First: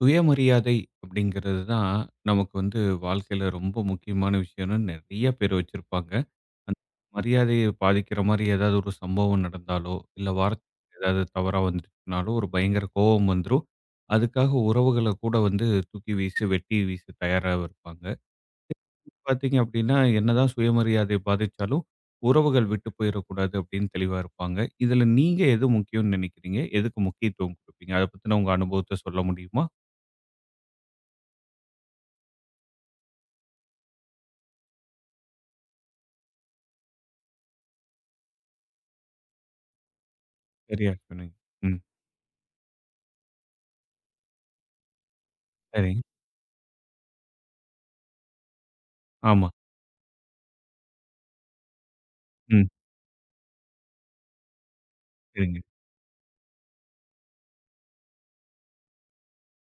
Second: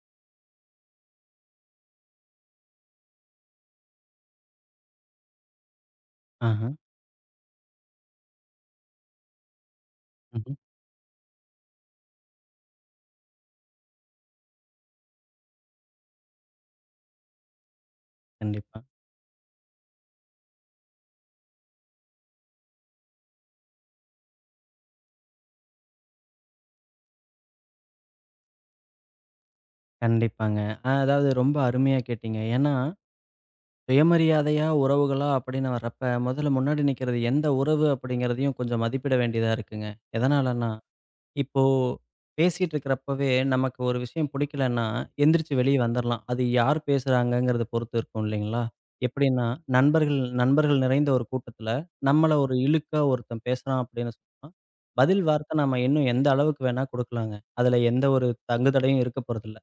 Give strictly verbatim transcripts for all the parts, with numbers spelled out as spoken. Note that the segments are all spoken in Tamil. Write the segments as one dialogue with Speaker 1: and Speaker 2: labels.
Speaker 1: சுயமரியாதை அப்படிங்கிறது தான் நமக்கு வந்து வாழ்க்கையில ரொம்ப முக்கியமான விஷயம்னு நிறைய பேர் வச்சிருப்பாங்க.
Speaker 2: ஆஹா.
Speaker 1: அந்த மரியாதையை பாதிக்கிற மாதிரி ஏதாவது ஒரு சம்பவம் நடந்தாலோ, இல்ல
Speaker 2: ம்ஹ்ம்.
Speaker 1: வார்த்தை ஏதாவது தவறா வந்துச்சுனாலோ ஒரு பயங்கர கோபம் வந்துரும். அதுக்காக உறவுகள கூட வந்து தூக்கி வீசு, வெட்டி வீச தயாரா இருப்பாங்க.
Speaker 2: கண்டிப்பா.
Speaker 1: பார்த்தீங்க அப்படின்னா, என்னதான் சுயமரியாதை பாதிச்சாலும் உறவுகள் விட்டு போயிறக்கூடாது அப்படின்னு தெளிவா இருப்பாங்க. இதுல நீங்க எது முக்கியம்னு நினைக்கிறீங்க? எதுக்கு முக்கியத்துவம் குடுப்பீங்க? அத பத்தின உங்க அனுபவத்த சொல்ல முடியுமா?
Speaker 2: கண்டிப்பாங்க. அ அதாவது ரொம்ப அருமையா கேட்டீங்க. ஏன்னா, சுயமரியாதையா, உறவுகளா அப்படின்னு வர்றப்ப, முதல்ல முன்னாடி நிக்கிறது எந்த உறவு அப்படிங்கிறதையும் கொஞ்சம் மதிப்பிட வேண்டியதா இருக்குங்க. எதனாலன்னா
Speaker 1: சரியா சொன்னீங்க.
Speaker 2: இப்போ
Speaker 1: ம்.
Speaker 2: பேசிட்டு இருக்கிறப்பவே நமக்கு ஒரு விஷயம் பிடிக்கலன்னா, எந்திரிச்சு வெளிய
Speaker 1: சரி.
Speaker 2: வந்துரலாம். அது யார் பேசுறாங்கங்கிறத பொறுத்து இருக்கும் இல்லைங்களா? எப்படின்னா,
Speaker 1: ஆமா.
Speaker 2: நண்பர்கள் நண்பர்கள் நிறைந்த ஒரு கூட்டத்துல, நம்மள ஒரு
Speaker 1: ம்.
Speaker 2: இழுக்கா ஒருத்தன் பேசுறான் அப்படின்னு சொன்னா, பதில் வார்த்தை
Speaker 1: சரிங்க.
Speaker 2: நம்ம இன்னும் எந்த அளவுக்கு வேணா குடுக்கலாங்க. அதுல எந்த ஒரு தங்குதடையும் இருக்க போறதில்ல.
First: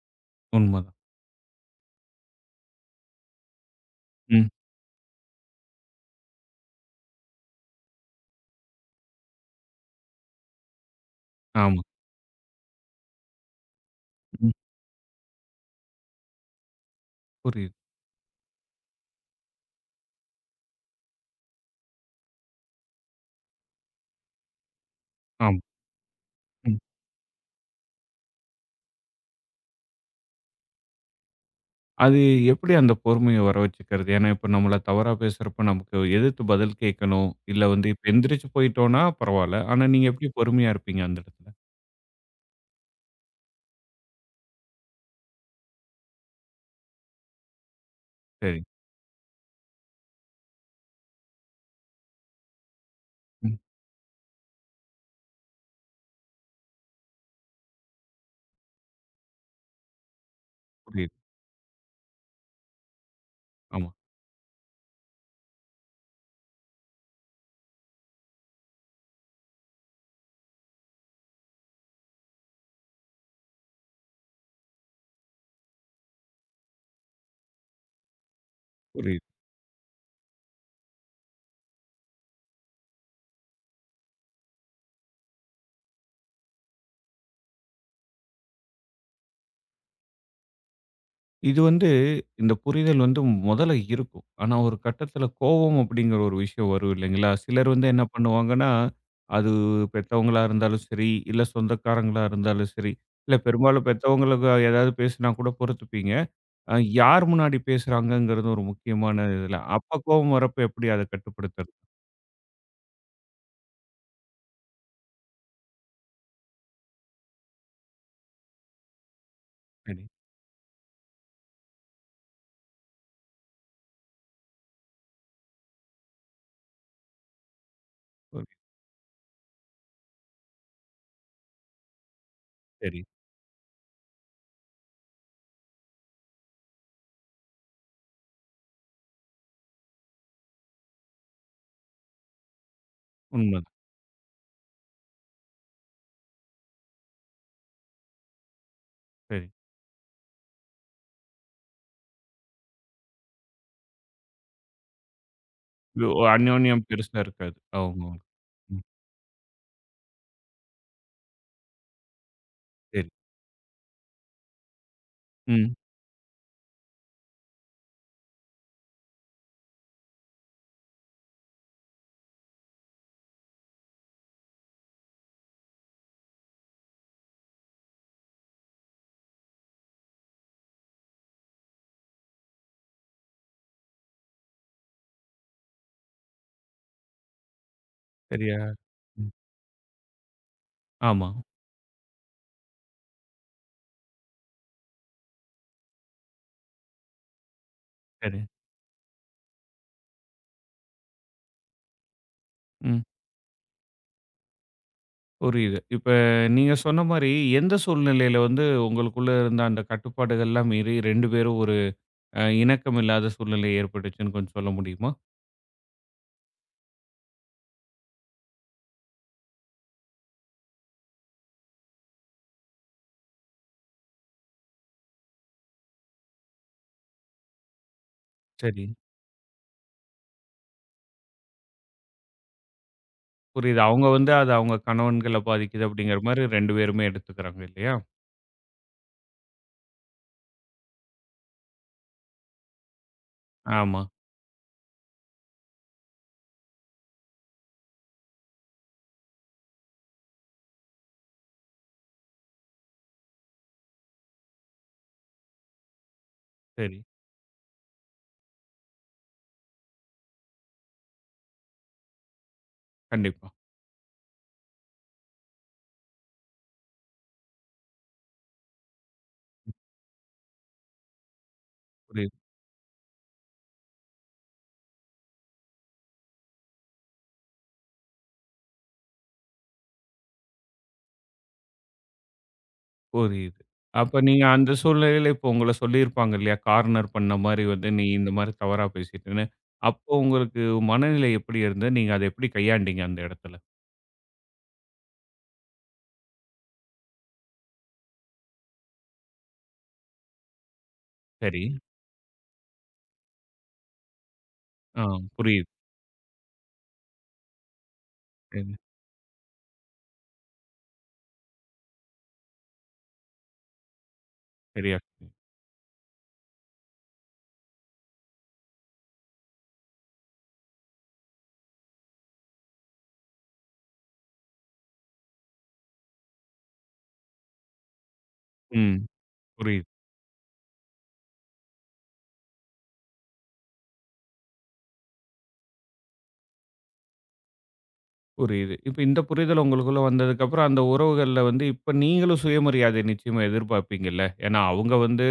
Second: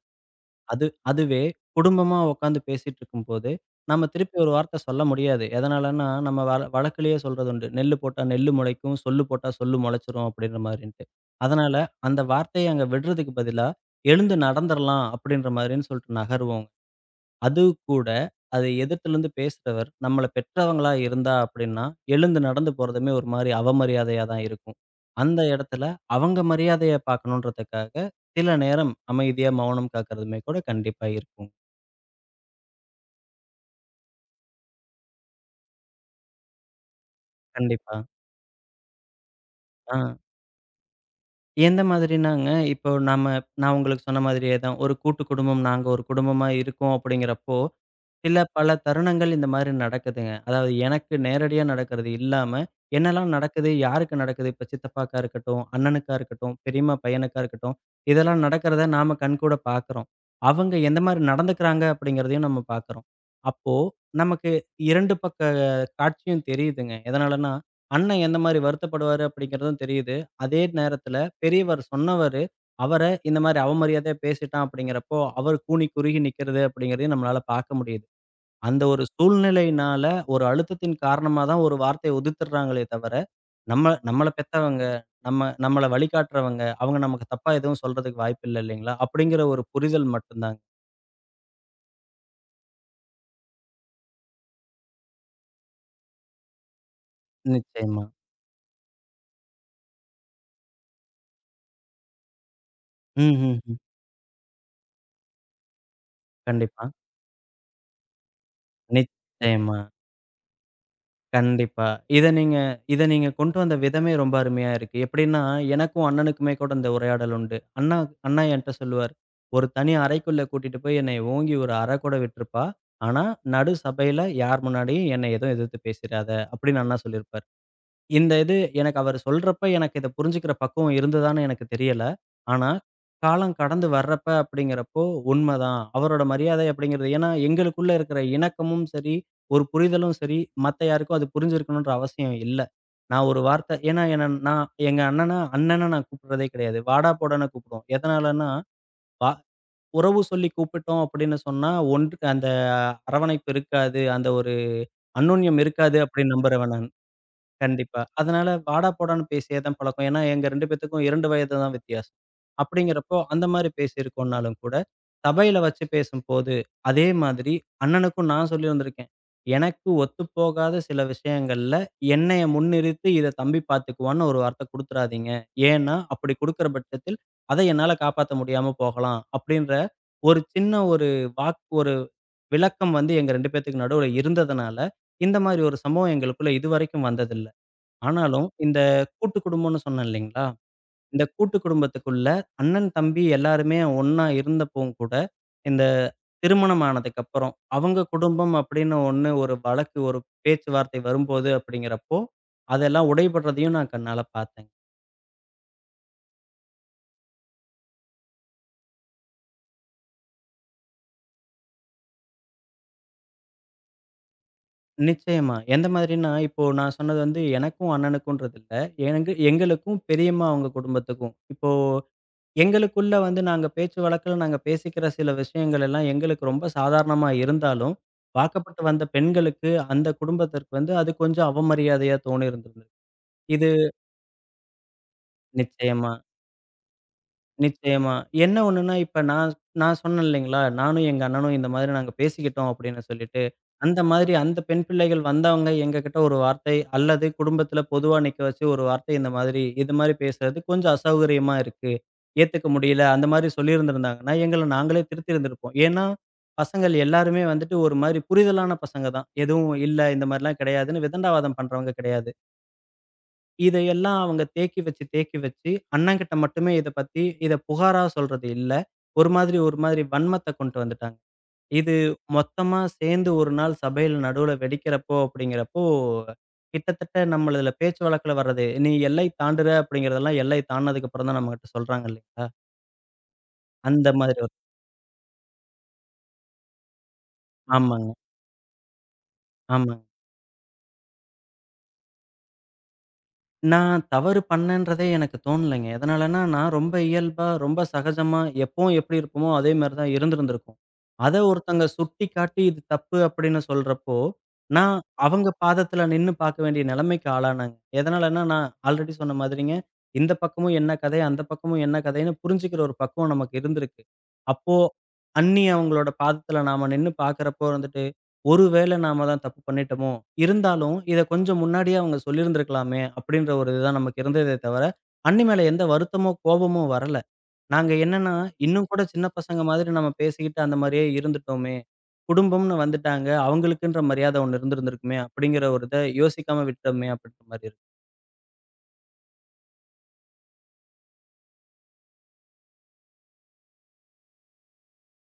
Speaker 2: அது
Speaker 1: உண்மதான்.
Speaker 2: அதுவே குடும்பமா உட்காந்து பேசிட்டு இருக்கும்போது, நம்ம திருப்பி
Speaker 1: ம்.
Speaker 2: ஒரு வார்த்தை சொல்ல முடியாது. எதனாலன்னா, நம்ம வழ வழக்கிலேயே சொல்றது உண்டு. "நெல்லு போட்டா நெல்லு முளைக்கும், சொல்லு போட்டா சொல்லு முளைச்சிரும்" அப்படின்ற மாரின்ட்டு. அதனால
Speaker 1: ஆமா.
Speaker 2: அந்த வார்த்தைய அங்க விடுறதுக்கு பதிலா, "எழுந்து
Speaker 1: ம்.
Speaker 2: நடந்துறலாம்" அப்படின்ற மாரின்னு சொல்லிட்டு நகருவோம். அது
Speaker 1: புரியுது.
Speaker 2: கூட, அது எதிர்த்துலருந்து பேசுறவர், நம்மள பெற்றவங்களா இருந்தா அப்படின்னா, எழுந்து நடந்து போறதுமே ஒரு மாரி அவமரியாதையா தான் இருக்கும். அந்த
Speaker 1: ஆமா.
Speaker 2: இடத்துல அவங்க
Speaker 1: ம்.
Speaker 2: மரியாதைய பார்க்கணுன்றதுக்காக, சில நேரம் அமைதியா மௌனம் காக்கிறதுமே கூட கண்டிப்பா இருக்கும்.
Speaker 1: அது எப்படி அந்த பொறுமைய வர வச்சுக்கிறது? ஏன்னா, இப்ப நம்மள தவறா பேசுறப்ப நமக்கு எதிர்த்து பதில் கேட்கணும். இல்ல வந்து
Speaker 2: கண்டிப்பா.
Speaker 1: இப்ப எந்திரிச்சு போயிட்டோம்னா பரவால்ல. ஆனா,
Speaker 2: ஆ.
Speaker 1: நீங்க எப்படி பொறுமையா இருப்பீங்க அந்த இடத்துல?
Speaker 2: எந்த மாதிரினாங்க, இப்போ நம்ம நான் உங்களுக்கு சொன்ன மாதிரியே தான். ஒரு கூட்டு குடும்பம், நாங்க ஒரு குடும்பமா இருக்கோம் அப்படிங்கிறப்போ, சில
Speaker 1: சரி.
Speaker 2: பல தருணங்கள் இந்த மாரி நடக்குதுங்க. அதாவது எனக்கு நேரடியா நடக்கிறது இல்லாம, என்னலாம்
Speaker 1: ம்.
Speaker 2: நடக்குது? யாருக்கு நடக்குது? இப்ப சித்தப்பாக்கா இருக்கட்டும், அண்ணனுக்கா இருக்கட்டும், பெரியம்மா பையனுக்கா இருக்கட்டும், இதெல்லாம் நடக்கிறத நாம கண்கூட பார்க்குறோம். அவங்க எந்த
Speaker 1: புரியுது.
Speaker 2: மாரி நடந்துக்கிறாங்க? அப்படிங்கிறதையும் நம்ம பார்க்குறோம். அப்போ
Speaker 1: ஆமா.
Speaker 2: நமக்கு இரண்டு பக்க காட்சியும் தெரியுதுங்க. எதனாலன்னா, அண்ணன் எந்த மாரி வருத்தப்படுவாரு? அப்படிங்கிறதும் தெரியுது. அதே நேரத்தில பெரியவர் சொன்னவரு, அவர இந்த மாரி அவமரியாதையா பேசிட்டான் அப்படிங்கிறப்போ, அவர் கூனி குறுகி நிக்கிறது அப்படிங்கிறதையும் நம்மளால பார்க்க முடியுது. அந்த ஒரு
Speaker 1: புரியுது.
Speaker 2: சூழ்நிலையினால, ஒரு அழுத்தத்தின் காரணமா தான் ஒரு வார்த்தைய உதிர்த்துடுறாங்களே தவிர, நம்ம நம்மள பெத்தவங்க, நம்ம நம்மள வழிகாட்டுறவங்க, அவங்க நமக்கு தப்பா எதுவும் சொல்றதுக்கு வாய்ப்பில்ல இல்லைங்களா? அப்படிங்கிற ஒரு புரிதல் மட்டும் தாங்க.
Speaker 1: இது வந்து இந்த புரிதல் வந்து முதல்ல இருக்கும். ஆனா, ஒரு கட்டத்தில கோவம் அப்படிங்கிற ஒரு விஷயம் வரும் இல்லைங்களா? சிலர் வந்து என்ன
Speaker 2: நிச்சயமா.
Speaker 1: பண்ணுவாங்கன்னா, அது பெத்தவங்களா இருந்தாலும் சரி, இல்ல சொந்தக்காரங்களா இருந்தாலும் சரி,
Speaker 2: ம்,
Speaker 1: இல்ல
Speaker 2: ம், ம்.
Speaker 1: பெரும்பாலும் பெத்தவங்களுக்கு ஏதாவது பேசினா கூட பொறுத்துப்பீங்க. அ
Speaker 2: கண்டிப்பா.
Speaker 1: யார் முன்னாடி பேசுறாங்கங்கிறது ஒரு முக்கியமான இதில.
Speaker 2: நிச்சயமா.
Speaker 1: அப்ப கோவம் வரப்ப எப்படி அத கட்டுப்படுத்துறது?
Speaker 2: கண்டிப்பா. இத நீங்க இத நீங்க கொண்டு வந்த விதமே ரொம்ப அருமையா இருக்கு. எப்படின்னா, எனக்கும் அண்ணனுக்குமே கூட இந்த உரையாடல் உண்டு. அண்ணா அண்ணா என்ட்ட சொல்லுவாரு. "ஒரு தனி
Speaker 1: சரி.
Speaker 2: அறைக்குள்ள கூட்டிட்டு போய் என்னைய ஓங்கி ஒரு அற கூட விட்டுருப்பா. ஆனா, நடு சபையில யார் முன்னாடியும் என்னை எதுவும் எதிர்த்து பேசிறாத" அப்படின்னு அண்ணா சொல்லியிருப்பாரு. இந்த
Speaker 1: ஒரு
Speaker 2: இது எனக்கு அவரு சொல்றப்ப, எனக்கு இத புரிஞ்சுக்கிற பக்குவம் இருந்ததான்னு எனக்கு தெரியல. ஆனா,
Speaker 1: சரி.
Speaker 2: காலம் கடந்து வர்றப்ப அப்படிங்கிறப்போ, உண்மதான். அவரோட மரியாதை அப்படிங்கிறது ஏன்னா, எங்களுக்குள்ள இருக்கிற இணக்கமும் சரி, ஒரு புரிதலும் சரி, மத்த யாருக்கும் அது புரிஞ்சிருக்கணுன்ற அவசியம் இல்ல. நான் ஒரு
Speaker 1: உண்மதான்.
Speaker 2: வார்த்தை ஏன்னா என்ன நான் எங்க அண்ணன, அண்ணன்னு நான் கூப்பிடுறதே கிடையாது. வாடா, போடான்னு கூப்பிடுவோம். எதனாலன்னா, வா
Speaker 1: சரி.
Speaker 2: உறவு சொல்லி கூப்பிட்டோம் அப்படின்னு சொன்னா, ஒன்று அந்த அரவணைப்பு இருக்காது. அந்த ஒரு அந்யோன்யம் இருக்காது
Speaker 1: இது ஒ-
Speaker 2: அப்படின்னு நம்புறவன்
Speaker 1: அந்யோன்யம்
Speaker 2: நானு.
Speaker 1: பெருசா இருக்காது.
Speaker 2: கண்டிப்பா.
Speaker 1: அவங்க
Speaker 2: அதனால
Speaker 1: ம்.
Speaker 2: வாடா, போடான்னு பேசியே தான் பழக்கம். ஏன்னா, எங்க ரெண்டு பேத்துக்கும் ரெண்டு வயது தான் வித்தியாசம்.
Speaker 1: சரி.
Speaker 2: அப்படிங்கிறப்போ, அந்த மாரி பேசியிருக்கோம்னாலும் கூட, சபையில
Speaker 1: ம்.
Speaker 2: வச்சு பேசும்போது, அதே மாதிரி அண்ணனுக்கும் நான் சொல்லியிருந்திருக்கேன். எனக்கு ஒத்துப்போகாத சில விஷயங்கள்ல, என்னைய முன்னிறுத்தி, "இத தம்பி பார்த்துக்குவான்னு" ஒரு வார்த்தை குடுத்துறாதீங்க. ஏன்னா, அப்படி குடுக்கிற பட்சத்தில், அத என்னால காப்பாத்த முடியாம போகலாம். அப்படின்ற ஒரு சின்ன ஒரு வாக்கு ஒரு விளக்கம் வந்து எங்க ரெண்டு பேத்துக்கு நடுவுல இருந்ததுனால, இந்த மாரி ஒரு சம்பவம் எங்களுக்குள்ள இதுவரைக்கும் வந்ததில்ல. ஆனாலும்,
Speaker 1: சரியா?
Speaker 2: இந்த
Speaker 1: ம்.
Speaker 2: கூட்டு குடும்பம்னு சொன்னேன் இல்லைங்களா? இந்த
Speaker 1: ஆமா.
Speaker 2: கூட்டு குடும்பத்துக்குள்ள அண்ணன், தம்பி எல்லாருமே ஒண்ணா இருந்தப்பவும் கூட, இந்த திருமணம் ஆனதுக்கப்புறம், அவங்க
Speaker 1: சரி.
Speaker 2: குடும்பம் அப்படின்னு ஒண்ணு ஒரு வழக்கு, ஒரு பேச்சுவார்த்தை வரும்போது அப்படிங்கிறப்போ,
Speaker 1: ம்.
Speaker 2: அதெல்லாம் உடைபடுறதையும் நான் கண்ணால பார்த்தேன்.
Speaker 1: புரியுது. இப்ப நீங்க சொன்ன மாரி, எந்த சூழ்நிலையில வந்து உங்களுக்குள்ள இருந்த அந்த கட்டுப்பாடுகள்லாம் மீறி ரெண்டு பேரும் ஒரு அ இணக்கம் இல்லாத சூழ்நிலை ஏற்பட்டுச்சுன்னு கொஞ்சம் சொல்ல முடியுமா?
Speaker 2: நிச்சயமா. எந்த மாதிரின்னா, இப்போ நான் சொன்னது வந்து எனக்கும் அண்ணனுக்கும்ன்றது இல்ல. எனக்கு எங்களுக்கும் பெரியம்மா அவங்க குடும்பத்துக்கும். இப்போ எங்களுக்குள்ள வந்து நாங்க பேச்சு வழக்குல நாங்க பேசிக்கிற சில விஷயங்கள் எல்லாம் எங்களுக்கு ரொம்ப சாதாரணமா இருந்தாலும், பார்க்கப்பட்டு
Speaker 1: சரி.
Speaker 2: வந்த பெண்களுக்கு அந்த குடும்பத்திற்கு வந்து அது கொஞ்சம் அவமரியாதையா தோணி இருந்திருந்தது. இது
Speaker 1: புரியுது. அவங்க வந்து அது அவங்க கணவன்கள பாதிக்குது
Speaker 2: நிச்சயமா.
Speaker 1: அப்படிங்கிற மாரி ரெண்டு பேருமே எடுத்துக்கிறாங்க இல்லையா?
Speaker 2: நிச்சயமா. என்ன ஒண்ணுன்னா, இப்ப நான் நான் சொன்னேன் இல்லைங்களா? நானும் எங்க அண்ணனும் இந்த மாதிரி நாங்க பேசிக்கிட்டோம் அப்படின்னு சொல்லிட்டு. அந்த
Speaker 1: ஆமா.
Speaker 2: மாதிரி அந்த பெண் பிள்ளைகள் வந்தவங்க எங்ககிட்ட ஒரு வார்த்தை அல்லது குடும்பத்தில பொதுவா நிக்க வச்சு ஒரு வார்த்தை இந்த மாதிரி, இது மாதிரி பேசுறது கொஞ்சம் அசௌகரியமா இருக்கு. ஏத்துக்க முடியல. அந்த மாதிரி சொல்லியிருந்திருந்தாங்கன்னா, எங்கள நாங்களே திருத்தியிருந்திருப்போம். ஏன்னா, பசங்கள்
Speaker 1: சரி.
Speaker 2: எல்லாருமே வந்துட்டு ஒரு மாரி புரிதலான பசங்க தான். எதுவும் இல்ல இந்த மாரிலாம் கிடையாதுன்னு விதண்டாவாதம் பண்றவங்க கிடையாது.
Speaker 1: கண்டிப்பா.
Speaker 2: இதையெல்லாம் அவங்க தேக்கி வச்சு, தேக்கி வச்சு, அண்ணன்கிட்ட மட்டுமே இத பத்தி இத புகாரா சொல்றது இல்ல. ஒரு மாதிரி ஒரு மாதிரி வன்மத்த கொண்டு வந்துட்டாங்க. இது
Speaker 1: புரியுது,
Speaker 2: மொத்தமா சேர்ந்து ஒரு நாள் சபையில நடுவுல வெடிக்கிறப்போ அப்படிங்கிறப்போ, கிட்டத்தட்ட நம்மளதுல பேச்சு வழக்குல வர்றது, "நீ எல்லை தாண்டுற" அப்படிங்கிறதெல்லாம் எல்லை தாண்டுனதுக்கு அப்புறம் தான் நம்மகிட்ட சொல்றாங்க இல்லைங்களா?
Speaker 1: புரியுது.
Speaker 2: அந்த
Speaker 1: அப்ப
Speaker 2: மாதிரி
Speaker 1: நீங்க
Speaker 2: ஒரு
Speaker 1: அந்த சூழ்நிலையில இப்போ உங்கள சொல்லியிருப்பாங்க இல்லையா? கார்னர் பண்ண மாரி வந்து, "நீ
Speaker 2: ஆமாங்க.
Speaker 1: இந்த மாரி தவறா பேசிட்டேன்னு."
Speaker 2: ஆமாங்க.
Speaker 1: அப்போ உங்களுக்கு மனநிலை எப்படி இருந்தது? நீங்க அத எப்படி கையாண்டீங்க அந்த இடத்துல?
Speaker 2: நான் தவறு பண்ணேன்றதே எனக்கு தோணலைங்க. எதனாலன்னா, நான் ரொம்ப இயல்பா, ரொம்ப சகஜமா எப்பவும் எப்படி இருப்போமோ, அதே மாரி தான் இருந்திருந்திருக்கும். அத
Speaker 1: சரி.
Speaker 2: ஒருத்தங்க சுட்டிக்காட்டி இது தப்பு அப்படின்னு சொல்றப்போ, நான்
Speaker 1: ஆ.
Speaker 2: அவங்க
Speaker 1: புரியுது.
Speaker 2: பாதத்துல நின்னு பாக்க வேண்டிய நிலைமைக்கு ஆளானேங்க. எதனாலன்னா, நான் ஆல்ரெடி சொன்ன மாதிரிங்க, இந்த பக்கமும் என்ன கதை, அந்த பக்கமும் என்ன கதைன்னு புரிஞ்சுக்கிற ஒரு பக்குவம் நமக்கு இருந்திருக்கு. அப்போ
Speaker 1: சரியா சொன்னீங்க.
Speaker 2: அண்ணி அவங்களோட பாதத்துல நாம நின்னு பாக்குறப்போ வந்துட்டு ஒருவேளை நாம தான் தப்பு பண்ணிட்டோமோ! இருந்தாலும் இத கொஞ்சம் முன்னாடியே அவங்க சொல்லியிருந்திருக்கலாமே! அப்பிடின்ற ஒரு இதுதான் நமக்கு இருந்ததே தவிர, அண்ணி மேல எந்த வருத்தமோ, கோபமோ வரல. நாங்க என்னன்னா, இன்னும்
Speaker 1: ம்.
Speaker 2: கூட சின்ன பசங்க
Speaker 1: புரியுது,
Speaker 2: மாதிரி நம்ம பேசிக்கிட்டு அந்த மாரியே இருந்துட்டோமே! குடும்பம்ன்னு வந்துட்டாங்க. அவங்களுக்குன்ற மரியாதை ஒண்ணு இருந்திருந்திருக்குமே! அப்பிடிங்கிற ஒரு இத யோசிக்காம விட்டோமே! அப்பிடின்ற மாரி இருக்கு.
Speaker 1: புரியுது. இப்ப இந்த புரிதல் உங்களுக்குள்ள வந்ததுக்கப்புறம், அந்த உறவுகள்ல வந்து இப்ப நீங்களும் சுயமரியாதை நிச்சயமா எதிர்பார்ப்பீங்கல்ல? ஏன்னா, அவங்க வந்து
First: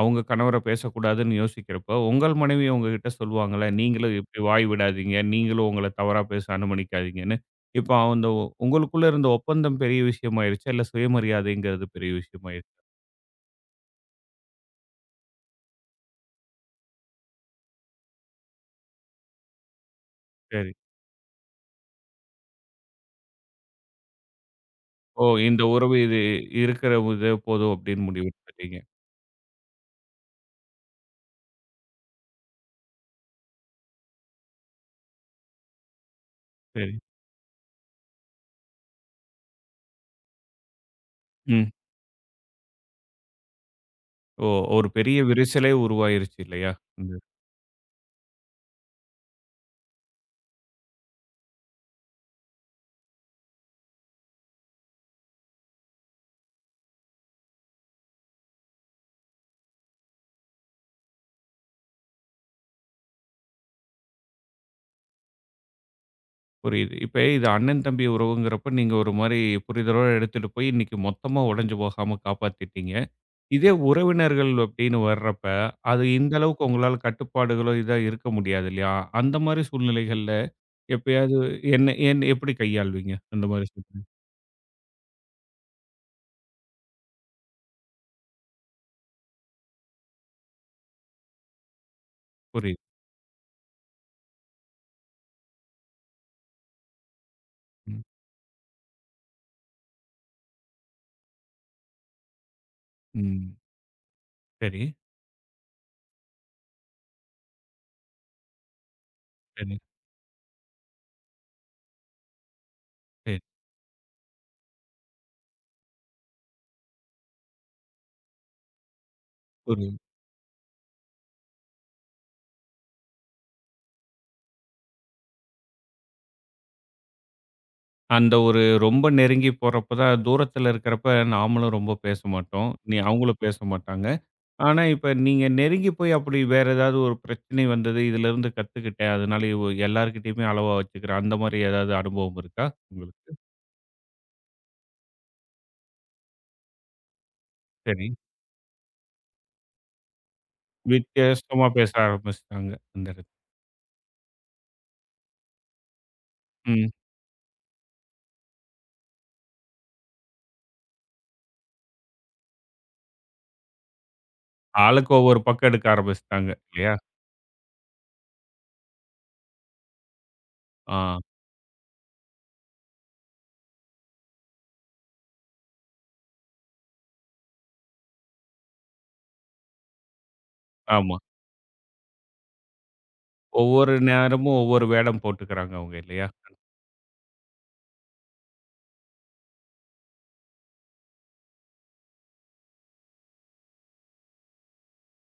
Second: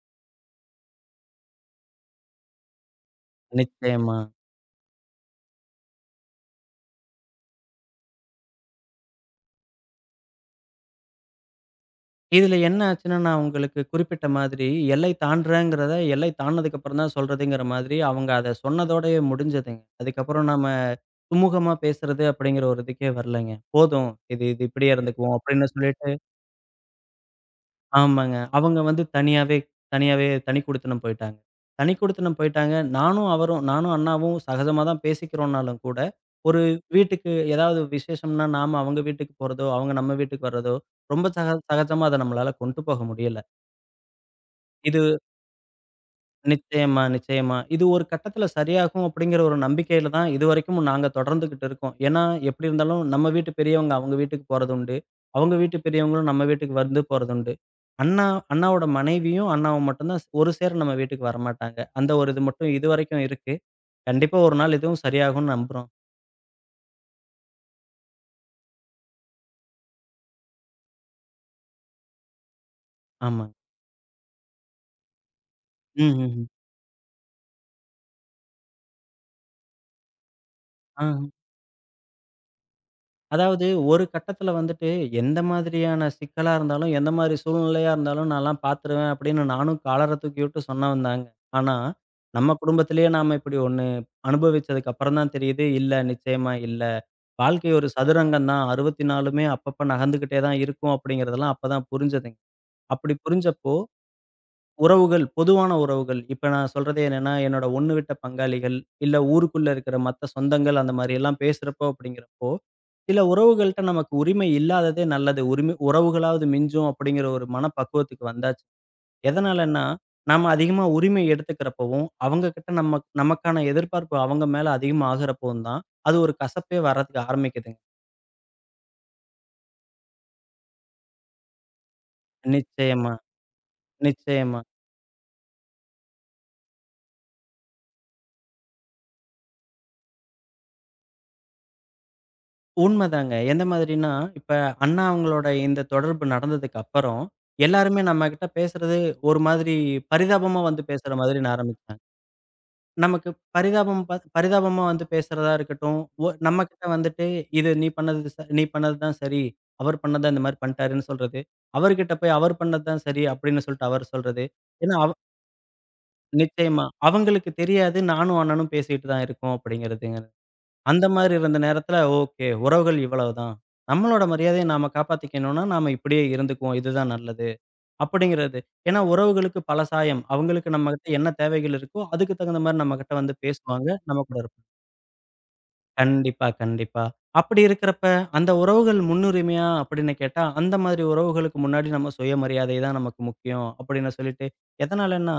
Speaker 1: அவங்க கணவர பேசக்கூடாதுன்னு யோசிக்கிறப்போ, உங்கள் மனைவி உங்ககிட்ட சொல்லுவாங்கல்ல, "நீங்களும்
Speaker 2: நிச்சயமா.
Speaker 1: இப்படி வாய் விடாதீங்க. நீங்களும் உங்கள தவறா பேச அனுமதிக்காதீங்கன்னு." இப்ப அந்த உ- உங்களுக்குள்ள இருந்த ஒப்பந்தம் பெரிய விஷயமாயிருச்சா? இல்ல சுயமரியாதைங்கிறது பெரிய
Speaker 2: இதில
Speaker 1: விஷயமாயிருச்சா?
Speaker 2: என்ன ஆச்சுன்னா, நான் உங்களுக்கு குறிப்பிட்ட மாதிரி எல்லை தாண்டுறேங்கிறத, எல்லை தாண்டுனதுக்கு அப்புறம் தான் சொல்றதுங்கிற மாதிரி, அவங்க அத சொன்னதோடயே முடிஞ்சதுங்க. அதுக்கப்புறம் நாம
Speaker 1: சரி.
Speaker 2: சுமூகமா பேசுறது அப்படிங்கிற ஒரு இதுக்கே வரலங்க. போதும் இது இது இப்படியே
Speaker 1: ஓ!
Speaker 2: இருந்துக்குவோம்
Speaker 1: இந்த
Speaker 2: அப்படின்னு
Speaker 1: உறவு
Speaker 2: சொல்லிட்டு
Speaker 1: இது இருக்கிற இது போதும் அப்படின்னு முடிவு
Speaker 2: ஆமாங்க.
Speaker 1: எடுத்துட்டீங்க.
Speaker 2: அவங்க வந்து தனியாவே தனியாவே தனி குடித்தனம் போயிட்டாங்க. தனி குடித்தனம் போயிட்டாங்க. நானும் அவரும் நானும் அண்ணாவும் சகஜமா தான் பேசிக்கிறோம்னாலும் கூட, ஒரு
Speaker 1: சரி.
Speaker 2: வீட்டுக்கு ஏதாவது விசேஷம்னா நாம அவங்க வீட்டுக்கு போறதோ, அவங்க நம்ம வீட்டுக்கு வர்றதோ, ரொம்ப சக
Speaker 1: ம்.
Speaker 2: சகஜமா அத நம்மளால கொண்டு போக முடியல.
Speaker 1: ஓ! ஒரு பெரிய
Speaker 2: இது
Speaker 1: விரிசலே உருவாயிருச்சு இல்லையா?
Speaker 2: நிச்சயமா,
Speaker 1: இந்த
Speaker 2: நிச்சயமா. இது ஒரு கட்டத்தில சரியாகும் அப்படிங்கிற ஒரு நம்பிக்கையில தான் இதுவரைக்கும் நாங்க தொடர்ந்துகிட்டு இருக்கோம். ஏன்னா, எப்படி இருந்தாலும் நம்ம வீட்டு பெரியவங்க அவங்க வீட்டுக்கு போறதுண்டு. அவங்க வீட்டு பெரியவங்களும் நம்ம வீட்டுக்கு வந்து போறதுண்டு. அண்ணா அண்ணாவோட மனைவியும், அண்ணாவும் மட்டும் தான் ஒரு சேர நம்ம வீட்டுக்கு வரமாட்டாங்க. அந்த ஒரு இது மட்டும் இதுவரைக்கும் இருக்கு. கண்டிப்பா ஒரு நாள் இதுவும் சரியாகும்னு நம்புறோம்.
Speaker 1: புரியுது. இப்ப இது அண்ணன், தம்பி உறவுங்கிறப்ப நீங்க ஒரு மாரி புரிதலோட எடுத்துட்டு போய் இன்னைக்கு மொத்தமா உடைஞ்சு போகாம காப்பாத்திட்டீங்க.
Speaker 2: ஆமா.
Speaker 1: இதே உறவினர்கள் அப்படின்னு வர்றப்ப, அது
Speaker 2: ம், ம்,
Speaker 1: இந்த
Speaker 2: ம்.
Speaker 1: அளவுக்கு உங்களால கட்டுப்பாடுகளோ, இதா இருக்க முடியாது இல்லையா? அந்த மாரி சூழ்நிலைகள்ல
Speaker 2: ஆ.
Speaker 1: எப்பயாவது என்ன என் எப்படி கையாள்வீங்க? அந்த மாரி
Speaker 2: அதாவது
Speaker 1: சூழ்நிலை.
Speaker 2: ஒரு கட்டத்துல வந்துட்டு, எந்த மாதிரியான சிக்கலா இருந்தாலும், எந்த மாரி சூழ்நிலையா இருந்தாலும் நான்லாம் பார்த்துருவேன் அப்படின்னு நானும் காலர தூக்கி விட்டு சொன்னவன் தாங்க. ஆனா, நம்ம
Speaker 1: புரியுது.
Speaker 2: குடும்பத்திலேயே நாம இப்படி ஒண்ணு அனுபவிச்சதுக்கு அப்புறம் தான் தெரியுது, இல்ல நிச்சயமா இல்ல. வாழ்க்கை ஒரு
Speaker 1: ம்.
Speaker 2: சதுரங்கம் தான். அறுபத்தி நாலுமே அப்பப்ப நகர்ந்துகிட்டே தான் இருக்கும் அப்படிங்கிறதெல்லாம் அப்பதான் புரிஞ்சதுங்க. அப்படி
Speaker 1: ம்.
Speaker 2: புரிஞ்சப்போ
Speaker 1: சரி,
Speaker 2: உறவுகள், பொதுவான உறவுகள். இப்ப நான் சொல்றது என்னன்னா, என்னோட ஒண்ணு விட்ட பங்காளிகள், இல்ல ஊருக்குள்ள
Speaker 1: சரி,
Speaker 2: இருக்கிற மத்த சொந்தங்கள் அந்த மாரி எல்லாம் பேசுறப்போ அப்படிங்கிறப்போ, சில
Speaker 1: சரி.
Speaker 2: உறவுகள்ட்ட நமக்கு உரிமை இல்லாததே நல்லது. உரிமை உறவுகளாவது மிஞ்சும் அப்படிங்கிற ஒரு மனப்பக்குவத்துக்கு வந்தாச்சு. எதனாலன்னா,
Speaker 1: புரியுது.
Speaker 2: நாம அதிகமா உரிமை எடுத்துக்கிறப்பவும், அவங்க கிட்ட நம்ம நமக்கான எதிர்பார்ப்பு அவங்க மேல அதிகமா ஆகுறப்பவும் தான், அது ஒரு கசப்பே வர்றதுக்கு ஆரம்பிக்குதுங்க.
Speaker 1: அந்த ஒரு ரொம்ப நெருங்கி போறப்ப தான் தூரத்துல இருக்கிறப்ப நாமளும் ரொம்ப பேச மாட்டோம். நீ
Speaker 2: நிச்சயமா,
Speaker 1: அவங்களும் பேச மாட்டாங்க.
Speaker 2: நிச்சயமா.
Speaker 1: ஆனா, இப்ப நீங்க நெருங்கி போய் அப்படி வேற ஏதாவது ஒரு பிரச்சனை வந்தது, இதுலருந்து கத்துக்கிட்டேன். அதனால இவ எல்லார்கிட்டயுமே அளவா வச்சுக்கிறேன். அந்த மாரி ஏதாவது அனுபவம் இருக்கா உங்களுக்கு?
Speaker 2: உண்மதாங்க. எந்த மாதிரின்னா, இப்ப அண்ணா அவங்களோட இந்த தொடர்பு நடந்ததுக்கு அப்புறம், எல்லாருமே
Speaker 1: சரி.
Speaker 2: நம்மகிட்ட பேசுறது ஒரு மாதிரி பரிதாபமா வந்து பேசுற மாதிரின்னு
Speaker 1: வித்தியாசமா பேச
Speaker 2: ஆரம்பிச்சாங்க.
Speaker 1: ஆரம்பிச்சுட்டாங்க அந்த
Speaker 2: நமக்கு
Speaker 1: இடத்
Speaker 2: பரிதாபம் ப பரிதாபமா வந்து பேசுறதா இருக்கட்டும், ஒ நம்மகிட்ட
Speaker 1: ம்.
Speaker 2: வந்துட்டு இது நீ பண்ணது ச நீ பண்ணது தான் சரி. அவர் பண்ணத இந்த மாரி பண்ணிட்டாருன்னு சொல்றது. அவர்கிட்ட போய் அவர் பண்ணது தான் சரி அப்படின்னு சொல்லிட்டு அவர் சொல்றது. ஏன்னா அவ
Speaker 1: ஆளுக்கு ஒவ்வொரு பக்கம் எடுக்க ஆரம்பிச்சுட்டாங்க
Speaker 2: நிச்சயமா.
Speaker 1: இல்லையா?
Speaker 2: அவங்களுக்கு தெரியாது நானும் அண்ணனும் பேசிட்டு தான் இருக்கோம் அப்படிங்கிறதுங்க. அந்த
Speaker 1: ஆ,
Speaker 2: மாரி இருந்த நேரத்துல, ஓகே உறவுகள் இவ்வளவுதான். நம்மளோட மரியாதைய நாம காப்பாத்திக்கணும்னா, நாம இப்படியே இருந்துக்குவோம். இதுதான் நல்லது. அப்படிங்கிறது. ஏன்னா உறவுகளுக்கு பல சாயம். அவங்களுக்கு
Speaker 1: ஆமா.
Speaker 2: நம்மகிட்ட என்ன தேவைகள் இருக்கோ, அதுக்கு தகுந்த மாரி நம்மகிட்ட வந்து பேசுவாங்க.
Speaker 1: ஒவ்வொரு
Speaker 2: நம்ம கூட
Speaker 1: நேரமும்
Speaker 2: இருப்பாங்க.
Speaker 1: ஒவ்வொரு வேடம் போட்டுக்கிறாங்க அவங்க இல்லையா?
Speaker 2: கண்டிப்பா, கண்டிப்பா. அப்படி இருக்கிறப்ப, அந்த உறவுகள் முன்னுரிமையா அப்படின்னு கேட்டா, அந்த மாதிரி உறவுகளுக்கு முன்னாடி நம்ம சுயமரியாதை தான் நமக்கு முக்கியம் அப்படின்னு சொல்லிட்டு, எதனாலன்னா,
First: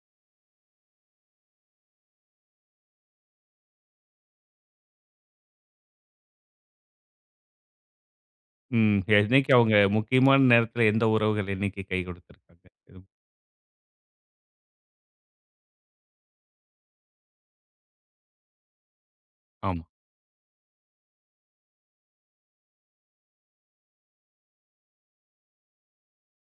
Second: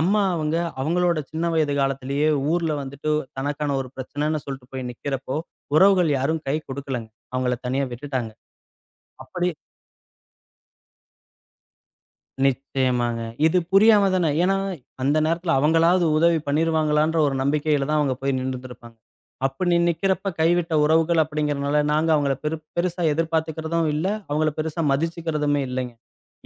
Speaker 2: அம்மா அவங்க அவங்களோட சின்ன வயது காலத்திலேயே ஊர்ல வந்துட்டு தனக்கான ஒரு பிரச்சனைன்னு சொல்லிட்டு போய் நிக்கிறப்போ, உறவுகள் யாரும் கை குடுக்கலங்க. அவங்கள தனியா விட்டுட்டாங்க.
Speaker 1: ம்.
Speaker 2: அப்படி
Speaker 1: என்னைக்கு அவங்க முக்கியமான நேரத்துல எந்த உறவுகள் என்னைக்கு கை கொடுத்திருக்காங்க?
Speaker 2: நிச்சயமாங்க. இது புரியாம தானே ஏன்னா, அந்த நேரத்துல அவங்களாவது உதவி பண்ணிருவாங்களான்ற ஒரு நம்பிக்கையில தான் அவங்க போய் நின்னுட்டுருப்பாங்க. அப்படி
Speaker 1: ஆமா.
Speaker 2: நிக்கிறப்ப கைவிட்ட உறவுகள் அப்படிங்கிறனால, நாங்க அவங்கள பெரு பெருசா எதிர்பார்த்துக்கிறதும் இல்ல, அவங்கள பெருசா மதிச்சுக்கிறதுமே இல்லைங்க.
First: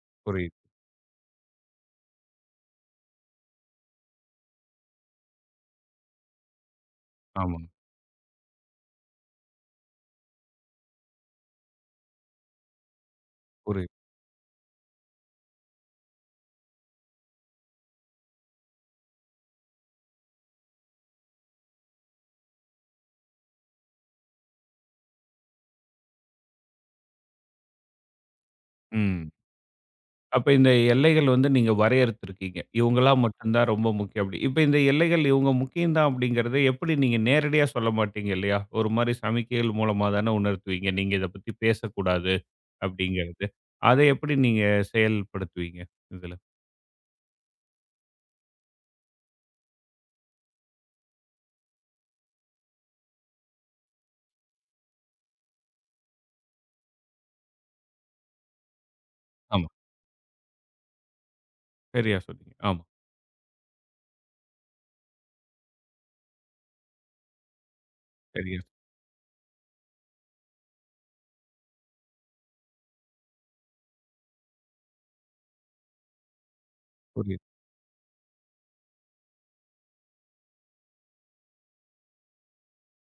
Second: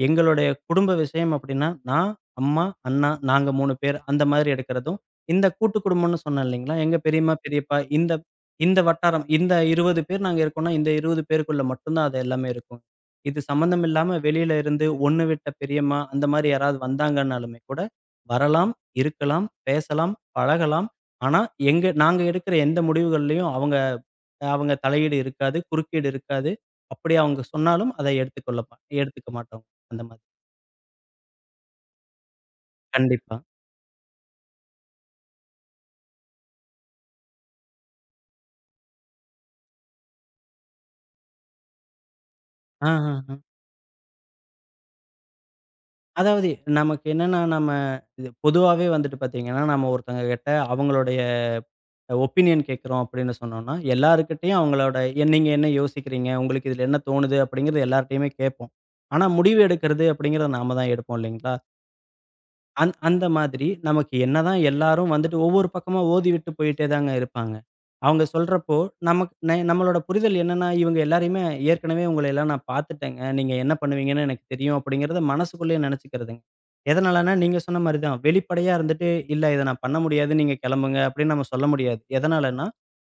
Speaker 2: எங்களுடைய
Speaker 1: புரியுது.
Speaker 2: குடும்ப விஷயம் அப்படின்னா, நான், அம்மா, அண்ணா நாங்க மூணு பேர் அந்த மாதிரி எடுக்கிறதும், இந்த கூட்டு குடும்பம்னு சொன்னேன் இல்லைங்களா? எங்க பெரியம்மா,
Speaker 1: ஆமாங்க.
Speaker 2: பெரியப்பா இந்த இந்த வட்டாரம் இந்த இருபது பேர் நாங்க இருக்கோம்னா, இந்த இருபது பேருக்குள்ள மட்டும் தான் அது எல்லாமே இருக்கும். இது சம்மந்தம்
Speaker 1: புரியுது.
Speaker 2: இல்லாம வெளியில இருந்து ஒண்ணு விட்ட பெரியம்மா, அந்த மாரி யாராவது வந்தாங்கன்னாலுமே கூட, வரலாம், இருக்கலாம், பேசலாம், பழகலாம். ஆனா, எங்க நாங்க எடுக்கிற எந்த முடிவுகள்லயும் அவங்க அவங்க தலையீடு இருக்காது, குறுக்கீடு இருக்காது. அப்படி அவங்க சொன்னாலும் அதை எடுத்துக்கொள்ள மா
Speaker 1: ம்.
Speaker 2: எடுத்துக்க மாட்டோம். அந்த மாதிரி.
Speaker 1: அப்ப இந்த எல்லைகள் வந்து நீங்க வரையறுத்துருக்கீங்க. இவங்களா
Speaker 2: கண்டிப்பா.
Speaker 1: மட்டும் தான் ரொம்ப முக்கியம் அப்படி. இப்ப இந்த எல்லைகள் இவங்க முக்கியம் தான் அப்படிங்கிறத எப்படி நீங்க நேரடியா சொல்ல மாட்டீங்க இல்லையா? ஒரு மாரி சமிக்கைகள் மூலமா தானே உணர்த்துவீங்க. நீங்க இத பத்தி பேசக்கூடாது
Speaker 2: ஆ, ஆ, ஆ.
Speaker 1: அப்படிங்கிறது. அத எப்படி நீங்க செயல்படுத்துவீங்க இதுல?
Speaker 2: அதாவது நமக்கு என்னன்னா, நம்ம இது பொதுவாவே வந்துட்டு பாத்தீங்கன்னா, நம்ம ஒருத்தங்க கிட்ட அவங்களுடைய ஒப்பீனியன் கேட்குறோம் அப்படின்னு சொன்னோம்னா, எல்லார்கிட்டயும் அவங்களோட "எ- "நீங்க என்ன யோசிக்கிறீங்க? உங்களுக்கு இதுல என்ன தோணுது?" அப்படிங்கிறது எல்லார்ட்டயுமே கேட்போம். ஆனா முடிவு
Speaker 1: ஆமா.
Speaker 2: எடுக்கிறது அப்படிங்கிறத நாம தான் எடுப்போம் இல்லைங்களா?
Speaker 1: சரியா சொன்னீங்க. ஆமா.
Speaker 2: அந் அந்த மாதிரி நமக்கு என்னதான் எல்லாரும் வந்துட்டு ஒவ்வொரு பக்கமா ஓதி விட்டு போயிட்டே தாங்க இருப்பாங்க. அவங்க
Speaker 1: சரியா
Speaker 2: சொல்றப்போ நமக்கு ந நம்மளோட புரிதல் என்னன்னா, இவங்க எல்லாரையுமே ஏற்கனவே உங்கள எல்லாம் நான் பார்த்துட்டேங்க. நீங்க என்ன பண்ணுவீங்கன்னு எனக்கு தெரியும் அப்படிங்கிறத மனசுக்குள்ளேயே நினைச்சுக்கிறதுங்க. எதனாலன்னா
Speaker 1: புரியுது.
Speaker 2: நீங்க சொன்ன மாரி தான். வெளிப்படையா இருந்துட்டு, இல்ல இத நான் பண்ண முடியாது, நீங்க கிளம்புங்க அப்படின்னு நம்ம சொல்ல முடியாது. எதனாலன்னா,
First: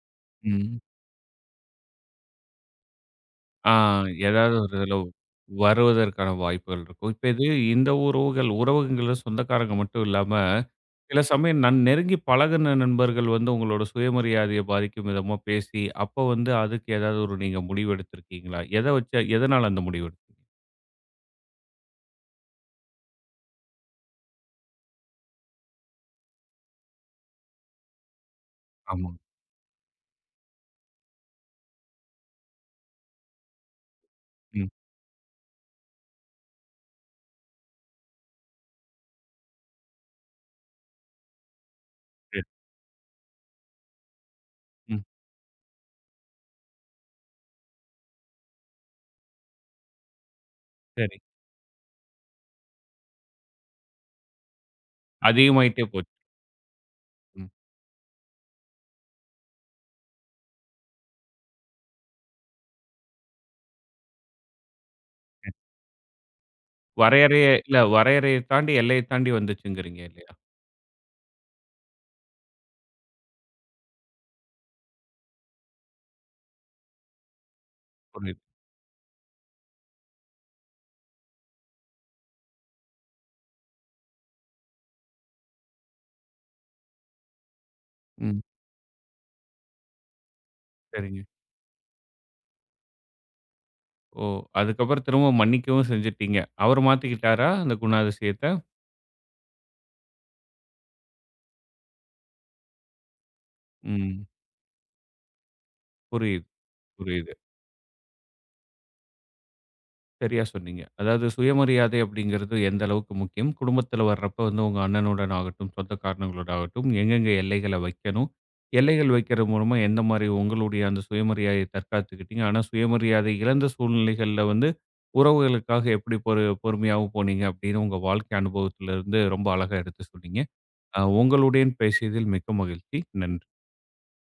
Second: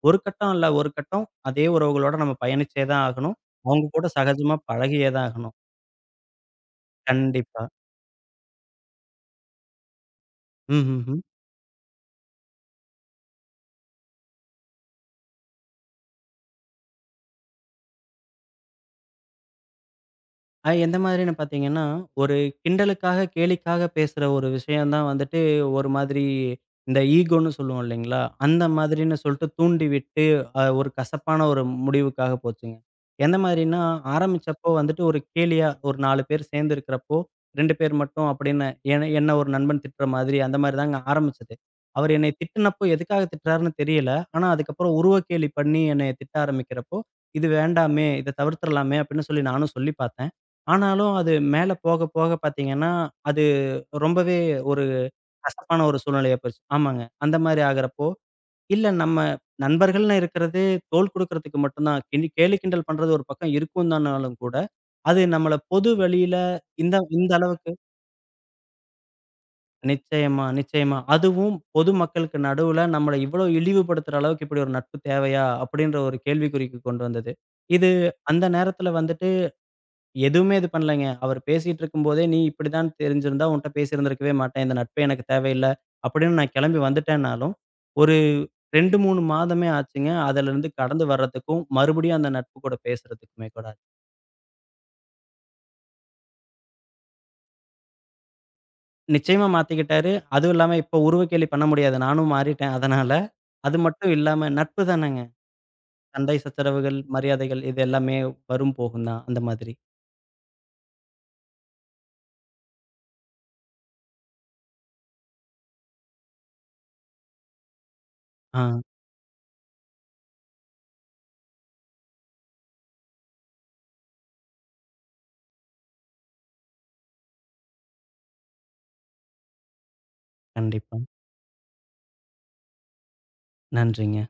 Speaker 2: ஒரு கட்டம் இல்ல
Speaker 1: ம்.
Speaker 2: ஒரு கட்டம் அதே உறவுகளோட நம்ம பயணிச்சே தான் ஆகணும்.
Speaker 1: ஆ,
Speaker 2: அவங்க கூட
Speaker 1: ஏதாவது
Speaker 2: சகஜமா
Speaker 1: ஒரு இதுல
Speaker 2: பழகியே தான் ஆகணும்.
Speaker 1: வருவதற்கான வாய்ப்புகள் இருக்கும். இப்ப இது
Speaker 2: கண்டிப்பா.
Speaker 1: இந்த உறவுகள் உறவுகள்ல சொந்தக்காரங்க மட்டும் இல்லாம
Speaker 2: ம்ஹ்ம்.
Speaker 1: சில சமயம் நன் நெருங்கி பழகுன நண்பர்கள் வந்து உங்களோட சுயமரியாதையை பாதிக்கும் விதமா பேசி, அப்போ வந்து அதுக்கு ஏதாவது ஒரு நீங்க முடிவு எடுத்திருக்கீங்களா? எத வச்சு எதனால அந்த முடிவு எடுத்தீங்க?
Speaker 2: அ எந்த மாதிரின்னு பார்த்தீங்கன்னா, ஒரு கிண்டலுக்காக, கேலிக்காக பேசுற ஒரு விஷயம் தான் வந்துட்டு, ஒரு மாதிரி இந்த ஈகோன்னு சொல்லுவோம் இல்லைங்களா? அந்த மாதிரின்னு
Speaker 1: ஆமாங்க.
Speaker 2: சொல்ட்டு தூண்டிவிட்டு, அ ஒரு கசப்பான ஒரு முடிவுக்காக போச்சுங்க. எந்த மாதிரின்னா,
Speaker 1: ம்.
Speaker 2: ஆரம்பிச்சப்போ வந்துட்டு ஒரு கேலியா, ஒரு நாலு பேர் சேர்ந்து இருக்கிறப்போ, ரெண்டு பேர் மட்டும் அப்படின்னு, என்ன என்ன ஒரு நண்பன் திட்டுற மாதிரி, அந்த மாதிரி தாங்க ஆரம்பிச்சது. அவர் என்னை
Speaker 1: சரி.
Speaker 2: திட்டுனப்போ எதுக்காக திட்டுறாருன்னு தெரியல. ஆனா, அதுக்கப்புறம்
Speaker 1: ம்.
Speaker 2: உருவ கேலி பண்ணி என்னைய திட்ட ஆரம்பிக்கிறப்போ, இது வேண்டாமே, இத தவிர்த்துறலாமே அப்படின்னு சொல்லி நானும் சொல்லி பார்த்தேன். ஆனாலும்
Speaker 1: சரி.
Speaker 2: அது மேல போக போக பார்த்தீங்கன்னா, அது ரொம்பவே ஒரு
Speaker 1: அதிகமாயிட்டே
Speaker 2: கசப்பான ஒரு
Speaker 1: போச்சு.
Speaker 2: சூழ்நிலையா போயிருச்சு. ஆமாங்க. அந்த
Speaker 1: ம்.
Speaker 2: மாரி ஆகுறப்போ, இல்ல நம்ம நண்பர்கள்னு இருக்கிறது தோள் குடுக்குறதுக்கு மட்டும் தான். கிணி கேலி கிண்டல் பண்றது ஒரு பக்கம் இருக்கும் தானாலும் கூட, அது
Speaker 1: சரி.
Speaker 2: நம்மள பொது வெளியில இந்த இந்த
Speaker 1: வரையறைய
Speaker 2: அளவுக்கு
Speaker 1: இல்ல வரையறைய தாண்டி எல்லைய தாண்டி வந்துச்சுங்கிறீங்க இல்லையா?
Speaker 2: நிச்சயமா, நிச்சயமா. அதுவும் பொது மக்களுக்கு நடுவுல நம்மள இவ்வளோ இழிவுபடுத்துற அளவுக்கு இப்படி ஒரு நட்பு தேவையா? அப்படின்ற ஒரு கேள்விக்குறிக்கு கொண்டு வந்தது. இது
Speaker 1: புரியுது.
Speaker 2: அந்த நேரத்தில வந்துட்டு எதுவுமே இது பண்ணலங்க. அவரு பேசிட்டு இருக்கும்போதே, "நீ இப்படிதான் தெரிஞ்சிருந்தா உன்ட்ட பேசியிருந்திருக்கவே மாட்டேன். இந்த நட்பே எனக்கு தேவையில்ல." அப்படின்னு நான் கிளம்பி வந்துட்டேன்னாலும், ஒரு
Speaker 1: ம்.
Speaker 2: ரெண்டு, மூணு மாதமே ஆச்சுங்க. அதுலருந்து கடந்து
Speaker 1: சரிங்க.
Speaker 2: வர்றதுக்கும், மறுபடியும் அந்த நட்பு கூட பேசுறதுக்குமே கூட. ஆச்சு.
Speaker 1: ஓ! அதுக்கப்புறம் திரும்ப மன்னிக்கவும் செஞ்சுட்டீங்க. அவரு மாத்திக்கிட்டாரா அந்த குணாதிசயத்த?
Speaker 2: நிச்சயமா மாத்திக்கிட்டாரு. அதுவும் இல்லாம இப்ப உருவக்கேலி பண்ண முடியாது. நானும் மாறிட்டேன் அதனால. அது மட்டும்
Speaker 1: ம்.
Speaker 2: இல்லாம நட்பு தானங்க. சண்டை
Speaker 1: புரியுது,
Speaker 2: சச்சரவுகள்,
Speaker 1: புரியுது.
Speaker 2: மரியாதைகள் இது எல்லாமே வரும் போகும் தான். அந்த மாதிரி.
Speaker 1: சரியா சொன்னீங்க. அதாவது சுயமரியாதை அப்படிங்கிறது எந்த அளவுக்கு முக்கியம்? குடும்பத்தில வர்றப்ப வந்து உங்க அண்ணனுடன் ஆகட்டும், சொந்தக்காரங்களோட ஆகட்டும், எங்கெங்க எல்லைகள வைக்கணும்?
Speaker 2: ஆ,
Speaker 1: எல்லைகள் வைக்கிறது மூலமா எந்த மாரி உங்களுடைய அந்த சுயமரியாதைய தற்காத்துக்கிட்டீங்க? ஆனா சுயமரியாதை இழந்த சூழ்நிலைகள்ல வந்து உறவுகளுக்காக எப்படி பொறு பொறுமையாவும் போனீங்க அப்படின்னு உங்க வாழ்க்கை அனுபவத்திலிருந்து ரொம்ப அழகா எடுத்து சொன்னீங்க.
Speaker 2: கண்டிப்பா.
Speaker 1: அ உங்களுடன் பேசியதில் மிக்க மகிழ்ச்சி. நன்றி.
Speaker 2: நன்றிங்க.